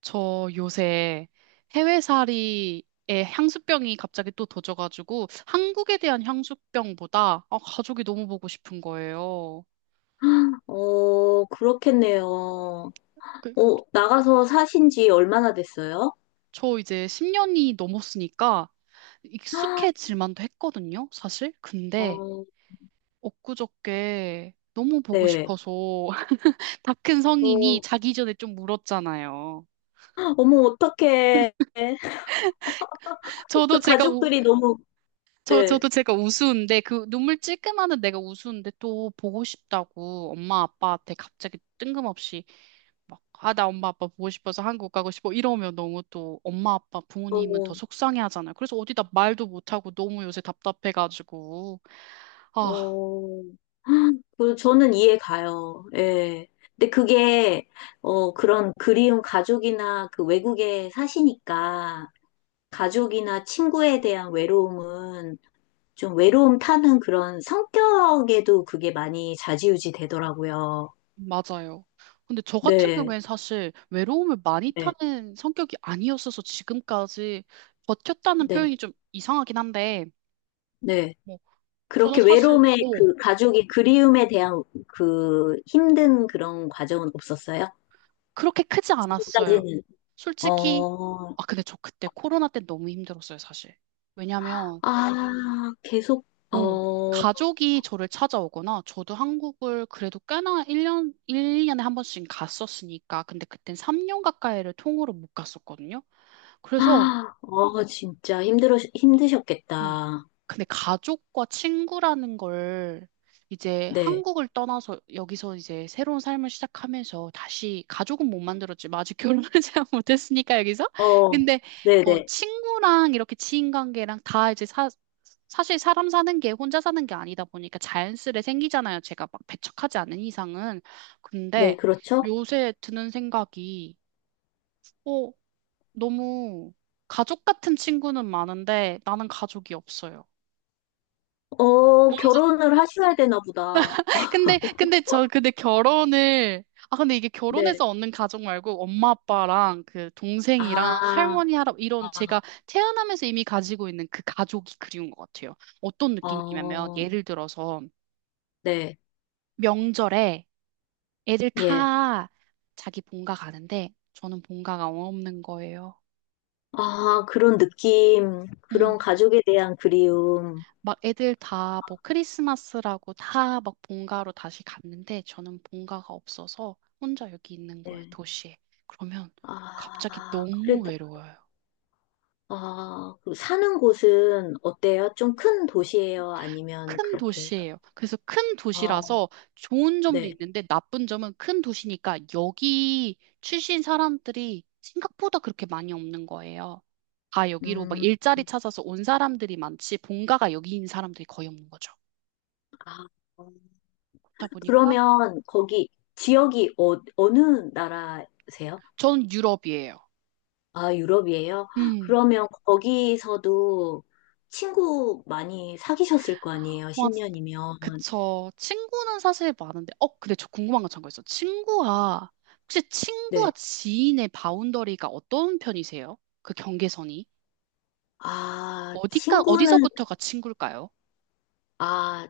저 요새 해외살이에 향수병이 갑자기 또 도져가지고 한국에 대한 향수병보다 아, 가족이 너무 보고 싶은 거예요. 어, 그렇겠네요. 그, 그, 어, 나가서 사신 지 얼마나 됐어요? 저 이제 10년이 넘었으니까 익숙해질 만도 했거든요, 사실. 근데 어, 엊그저께 너무 보고 네. 싶어서 다 큰 성인이 어, 자기 전에 좀 울었잖아요. 어머, 어떡해. 저도 제가 가족들이 너무, 네. 저도 제가 우스운데, 그 눈물 찔끔하는 내가 우스운데 또 보고 싶다고 엄마 아빠한테 갑자기 뜬금없이 막, 아, 나 엄마 아빠 보고 싶어서 한국 가고 싶어. 이러면 너무 또 엄마 아빠 부모님은 더 어, 속상해 하잖아요. 그래서 어디다 말도 못하고 너무 요새 답답해가지고. 아, 어. 그 저는 이해 가요. 예. 근데 그게, 어, 그런 그리운 가족이나 그 외국에 사시니까 가족이나 친구에 대한 외로움은 좀 외로움 타는 그런 성격에도 그게 많이 좌지우지 되더라고요. 맞아요. 근데 저 같은 네, 경우엔 사실 외로움을 많이 네, 타는 성격이 아니었어서 지금까지 버텼다는 네, 표현이 좀 이상하긴 한데, 네. 뭐, 저는 그렇게 사실, 외로움에 그 가족의 그리움에 대한 그 힘든 그런 과정은 없었어요? 그렇게 크지 않았어요. 지금까지는. 솔직히, 어, 아, 근데 저 그때 코로나 때 너무 힘들었어요, 사실. 왜냐면, 아, 계속, 어, 어, 가족이 저를 찾아오거나, 저도 한국을 그래도 꽤나 1년, 1, 2년에 한 번씩 갔었으니까, 근데 그땐 3년 가까이를 통으로 못 갔었거든요. 그래서, 아, 어, 진짜 힘들어, 응, 힘드셨겠다. 근데 가족과 친구라는 걸 이제 네, 한국을 떠나서 여기서 이제 새로운 삶을 시작하면서 다시 가족은 못 만들었지. 아직 결혼을 잘 못했으니까 여기서. 어, 근데 네네, 네, 친구랑 이렇게 지인 관계랑 다 이제 사실 사람 사는 게 혼자 사는 게 아니다 보니까 자연스레 생기잖아요. 제가 막 배척하지 않은 이상은. 네, 근데 그렇죠. 요새 드는 생각이 어, 너무 가족 같은 친구는 많은데 나는 가족이 없어요. 어, 결혼을 하셔야 되나 보다. 근데 결혼을, 아, 근데 이게 네. 결혼해서 얻는 가족 말고 엄마 아빠랑 그 동생이랑 아, 할머니, 할아버지, 이런 제가 아, 태어나면서 이미 가지고 있는 그 가족이 그리운 것 같아요. 어떤 느낌이냐면, 어, 예를 들어서 네, 명절에 애들 예. 다 자기 본가 가는데, 저는 본가가 없는 거예요. 아, 그런 느낌, 음. 그런 가족에 대한 그리움. 막 애들 다 뭐 크리스마스라고 다 막 본가로 다시 갔는데 저는 본가가 없어서 혼자 여기 있는 거예요, 네. 도시에. 그러면 갑자기 아, 너무 그래도, 외로워요. 아, 그 사는 곳은 어때요? 좀 큰 도시예요? 아니면 큰 그렇게? 도시예요. 그래서 큰 아, 도시라서 좋은 점도 네. 있는데 나쁜 점은 큰 도시니까 여기 출신 사람들이 생각보다 그렇게 많이 없는 거예요. 다 여기로 막 음, 일자리 찾아서 온 사람들이 많지 본가가 여기인 사람들이 거의 없는 거죠. 아, 어. 그렇다 보니까 그러면 거기 지역이 어, 어느 나라세요? 전 유럽이에요. 아, 유럽이에요? 음. 그러면 거기서도 친구 많이 사귀셨을 거 아니에요? 와, 10년이면. 그쵸. 친구는 사실 많은데, 근데 저 궁금한 거 참고 있어. 혹시 친구와 네. 지인의 바운더리가 어떤 편이세요? 그 경계선이? 아, 친구는, 어디서부터가 친구일까요? 아,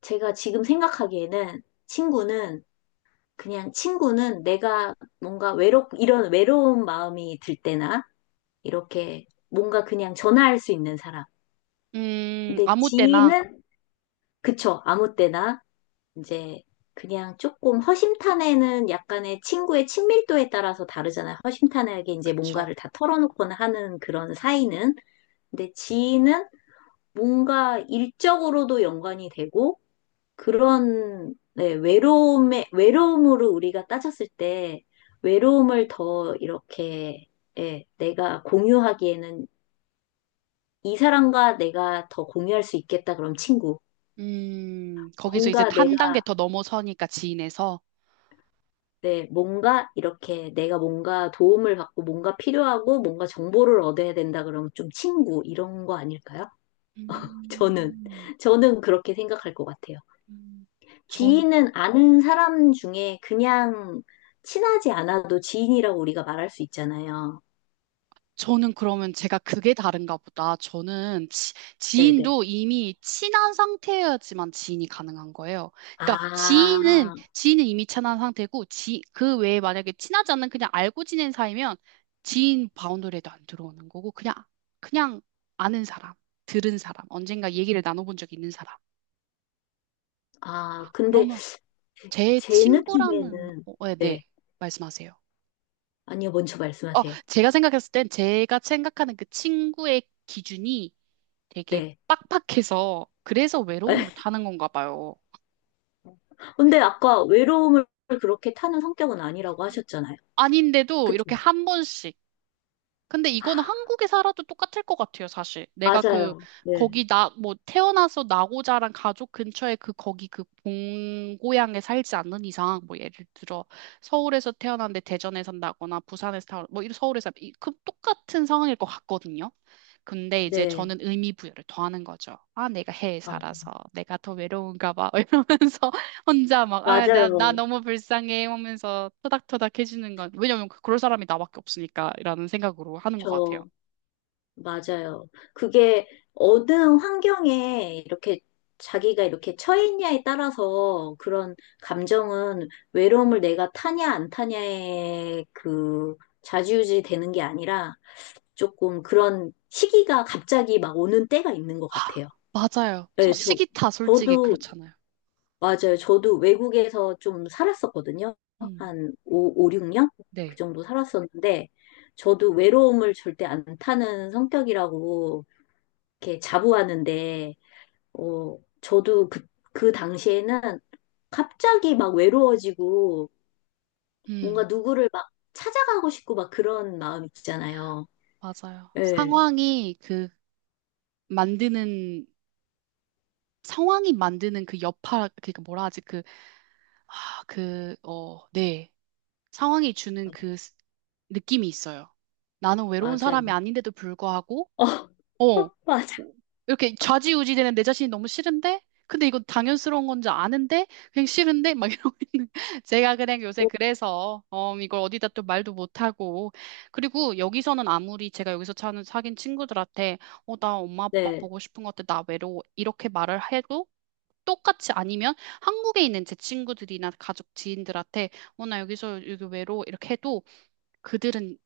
제가 지금 생각하기에는 친구는, 그냥 친구는 내가 뭔가 외롭, 이런 외로운 마음이 들 때나, 이렇게 뭔가 그냥 전화할 수 있는 사람. 근데 아무 때나, 지인은, 그쵸, 아무 때나, 이제 그냥 조금 허심탄회는 약간의 친구의 친밀도에 따라서 다르잖아요. 허심탄회하게 이제 그쵸. 뭔가를 다 털어놓거나 하는 그런 사이는. 근데 지인은 뭔가 일적으로도 연관이 되고, 그런 네, 외로움에 외로움으로 우리가 따졌을 때 외로움을 더 이렇게 예, 내가 공유하기에는 이 사람과 내가 더 공유할 수 있겠다 그럼 친구 거기서 이제 뭔가 한 내가 단계 더 넘어서니까 지인에서. 네, 뭔가 이렇게 내가 뭔가 도움을 받고 뭔가 필요하고 뭔가 정보를 얻어야 된다 그러면 좀 친구 이런 거 아닐까요? 저는 음, 저는 그렇게 생각할 것 같아요. 음, 지인은 아는 사람 중에 그냥 친하지 않아도 지인이라고 우리가 말할 수 있잖아요. 저는 그러면 제가 그게 다른가 보다. 저는 지, 네네. 지인도 이미 친한 상태여야지만 지인이 가능한 거예요. 그러니까 지인은, 아, 지인은 이미 친한 상태고, 그 외에 만약에 친하지 않는 그냥 알고 지낸 사이면 지인 바운더리에도 안 들어오는 거고, 그냥 아는 사람, 들은 사람, 언젠가 얘기를 나눠본 적 있는 사람. 아, 근데 그러면 제 제 친구라는, 느낌에는, 네, 네. 네, 말씀하세요. 아니요, 먼저 말씀하세요. 제가 생각했을 땐 제가 생각하는 그 친구의 기준이 되게 네. 빡빡해서 그래서 외로움을 타는 건가 봐요. 근데 아까 외로움을 그렇게 타는 성격은 아니라고 하셨잖아요. 아닌데도 그쵸? 이렇게 한 번씩. 근데 이거는 한국에 살아도 똑같을 것 같아요, 사실. 내가 그 맞아요. 네. 거기 나 뭐 태어나서 나고 자란 가족 근처에 그 거기 그 본고향에 살지 않는 이상 뭐 예를 들어 서울에서 태어났는데 대전에 산다거나 부산에서 태어나 뭐 이런 서울에서 그 똑같은 상황일 것 같거든요. 근데 이제 네. 저는 의미 부여를 더하는 거죠. 아, 내가 해외에 아, 살아서 내가 더 외로운가 봐. 이러면서 혼자 막, 아, 나 맞아요. 너무 불쌍해 하면서 토닥토닥 해주는 건, 왜냐면 그럴 사람이 나밖에 없으니까, 라는 생각으로 하는 것 같아요. 저, 맞아요. 그게 어느 환경에 이렇게 자기가 이렇게 처해 있냐에 따라서 그런 감정은 외로움을 내가 타냐 안 타냐에 그 좌지우지 되는 게 아니라 조금 그런 시기가 갑자기 막 오는 때가 있는 것 하, 같아요. 맞아요. 저 네, 저, 시기타 솔직히 저도, 그렇잖아요. 맞아요. 저도 외국에서 좀 살았었거든요. 음, 한 오 육 년 그 네. 정도 살았었는데, 저도 외로움을 절대 안 타는 성격이라고 이렇게 자부하는데, 어, 저도 그, 그 당시에는 갑자기 막 외로워지고, 뭔가 음, 누구를 막 찾아가고 싶고 막 그런 마음 있잖아요. 맞아요. 예, 만드는, 상황이 만드는 그 여파, 그니까 뭐라 하지, 그, 아, 그, 네. 상황이 주는 그 느낌이 있어요. 나는 외로운 사람이 맞아요. 아닌데도 불구하고, 어, 어, 맞아. 이렇게 좌지우지 되는 내 자신이 너무 싫은데? 근데 이거 당연스러운 건지 아는데? 그냥 싫은데? 막 이러고 있는. 제가 그냥 요새 어, 그래서, 이걸 어디다 또 말도 못하고. 그리고 여기서는 아무리 제가 여기서 차는 사귄 친구들한테, 나 엄마 아빠 네. 보고 싶은 것 같아. 나 외로워. 이렇게 말을 해도 똑같이 아니면 한국에 있는 제 친구들이나 가족 지인들한테, 나 여기서 여기 외로워. 이렇게 해도 그들은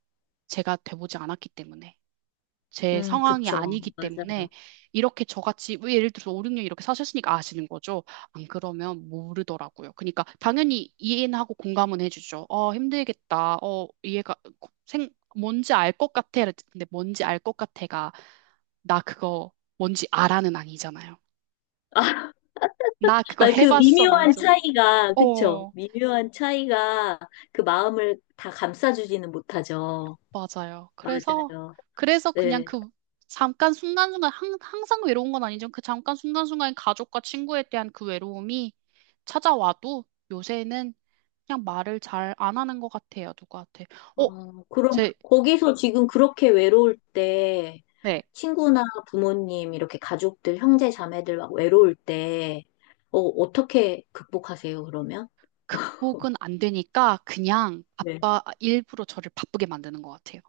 제가 돼보지 않았기 때문에. 제 상황이 그쵸. 아니기 때문에 맞아요. 이렇게 저같이 왜 예를 들어서 5, 6년 이렇게 사셨으니까 아시는 거죠. 안 그러면 모르더라고요. 그러니까 당연히 이해는 하고 공감은 해주죠. 어, 힘들겠다. 이해가 생 뭔지 알 것 같아. 근데 뭔지 알 것 같아가 나 그거 뭔지 알아는 아니잖아요. 아, 나 그거 아니, 그 해봤어 미묘한 아니잖아. 차이가, 그쵸. 어. 미묘한 차이가 그 마음을 다 감싸주지는 못하죠. 맞아요. 그래서, 맞아요. 그래서 그냥 네. 그 잠깐 순간순간, 항상 외로운 건 아니지만 그 잠깐 순간순간 가족과 친구에 대한 그 외로움이 찾아와도 요새는 그냥 말을 잘 안 하는 것 같아요, 누구한테. 어, 어, 그럼 제, 거기서 지금 그렇게 외로울 때 네, 친구나 부모님 이렇게 가족들 형제 자매들 막 외로울 때 어, 어떻게 극복하세요 그러면? 극복은 안 되니까 그냥 네. 아빠 일부러 저를 바쁘게 만드는 것 같아요.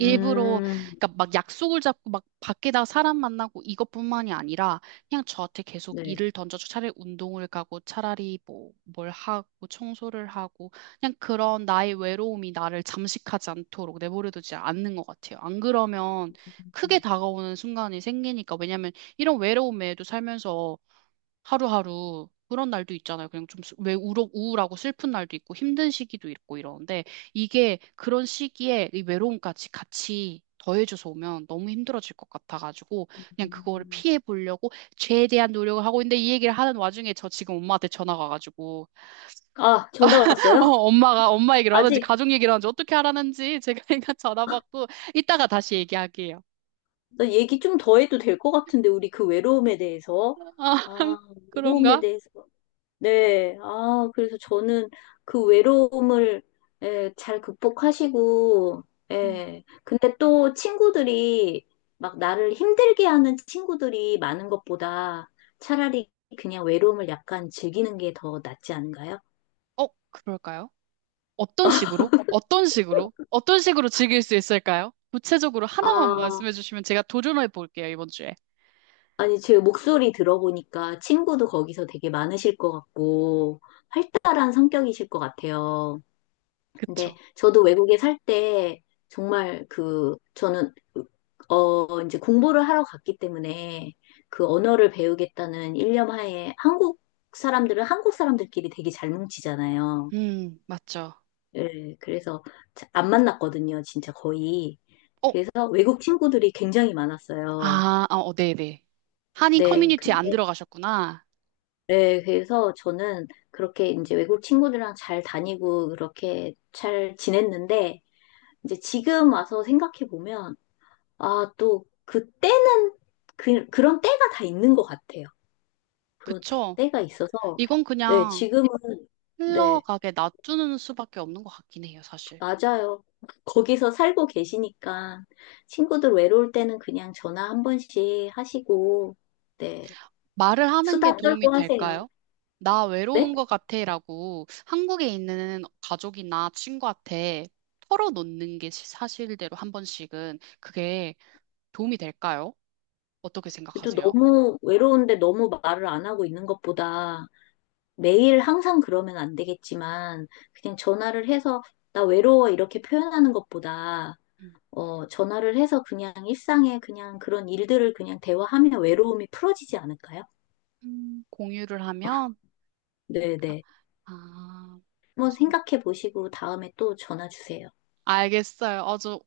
일부러 그러니까 막 약속을 잡고 막 밖에다 사람 만나고 이것뿐만이 아니라 그냥 저한테 계속 네. 일을 던져줘 차라리 운동을 가고 차라리 뭐 뭘 하고 청소를 하고 그냥 그런 나의 외로움이 나를 잠식하지 않도록 내버려두지 않는 것 같아요. 안 그러면 크게 음. 다가오는 순간이 생기니까 왜냐면 이런 외로움에도 살면서 하루하루 그런 날도 있잖아요. 그냥 좀 왜 우울하고 슬픈 날도 있고 힘든 시기도 있고 이러는데 이게 그런 시기에 이 외로움까지 같이 더해져서 오면 너무 힘들어질 것 같아가지고 그냥 그거를 피해 보려고 최대한 노력을 하고 있는데 이 얘기를 하는 와중에 저 지금 엄마한테 전화가 가지고 아, 전화 왔어요? 엄마가 엄마 얘기를 하는지 아직 가족 얘기를 하는지 어떻게 하라는지 제가 그냥 전화 받고 이따가 다시 얘기할게요. 나 얘기 좀 더 해도 될 것 같은데 우리 그 외로움에 대해서 아, 아, 외로움에 그런가? 대해서 네. 아, 그래서 저는 그 외로움을 예, 잘 극복하시고, 음. 예. 근데 또 친구들이 막 나를 힘들게 하는 친구들이 많은 것보다 차라리 그냥 외로움을 약간 즐기는 게 더 낫지 않은가요? 그럴까요? 어떤 식으로? 어떤 식으로? 어떤 식으로 즐길 수 있을까요? 구체적으로 하나만 아, 말씀해 주시면 제가 도전해 볼게요, 이번 주에. 아니, 제 목소리 들어보니까 친구도 거기서 되게 많으실 것 같고, 활달한 성격이실 것 같아요. 그쵸? 근데 저도 외국에 살 때 정말 그 저는 어 이제 공부를 하러 갔기 때문에 그 언어를 배우겠다는 일념 하에 한국 사람들은 한국 사람들끼리 되게 잘 뭉치잖아요. 맞죠. 예, 그래서 자- 안 만났거든요, 진짜 거의. 어, 그래서 외국 친구들이 굉장히 많았어요. 아, 아, 네네. 한인 네, 커뮤니티 안 근데 들어가셨구나. 네, 그래서 저는 그렇게 이제 외국 친구들이랑 잘 다니고 그렇게 잘 지냈는데 이제 지금 와서 생각해 보면 아, 또, 그때는, 그런 때가 다 있는 것 같아요. 그런 그쵸? 때가 있어서, 이건 네, 그냥 지금은, 네, 흘러가게 놔두는 수밖에 없는 것 같긴 해요, 사실. 맞아요. 거기서 살고 계시니까, 친구들 외로울 때는 그냥 전화 한 번씩 하시고, 네, 말을 하는 게 수다 도움이 떨고 하세요. 될까요? 나 네? 외로운 것 같아라고 한국에 있는 가족이나 친구한테 털어놓는 게 사실대로 한 번씩은 그게 도움이 될까요? 어떻게 또 생각하세요? 너무 외로운데 너무 말을 안 하고 있는 것보다 매일 항상 그러면 안 되겠지만, 그냥 전화를 해서, 나 외로워 이렇게 표현하는 것보다, 음. 어, 전화를 해서 그냥 일상에 그냥 그런 일들을 그냥 대화하면 외로움이 풀어지지 않을까요? 공유를 하면, 네네. 아, 한번 무슨, 생각해 보시고 다음에 또 전화 주세요. 알겠어요. 아주,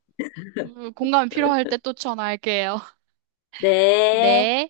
공감이 필요할 때 또 전화할게요. 네. 네.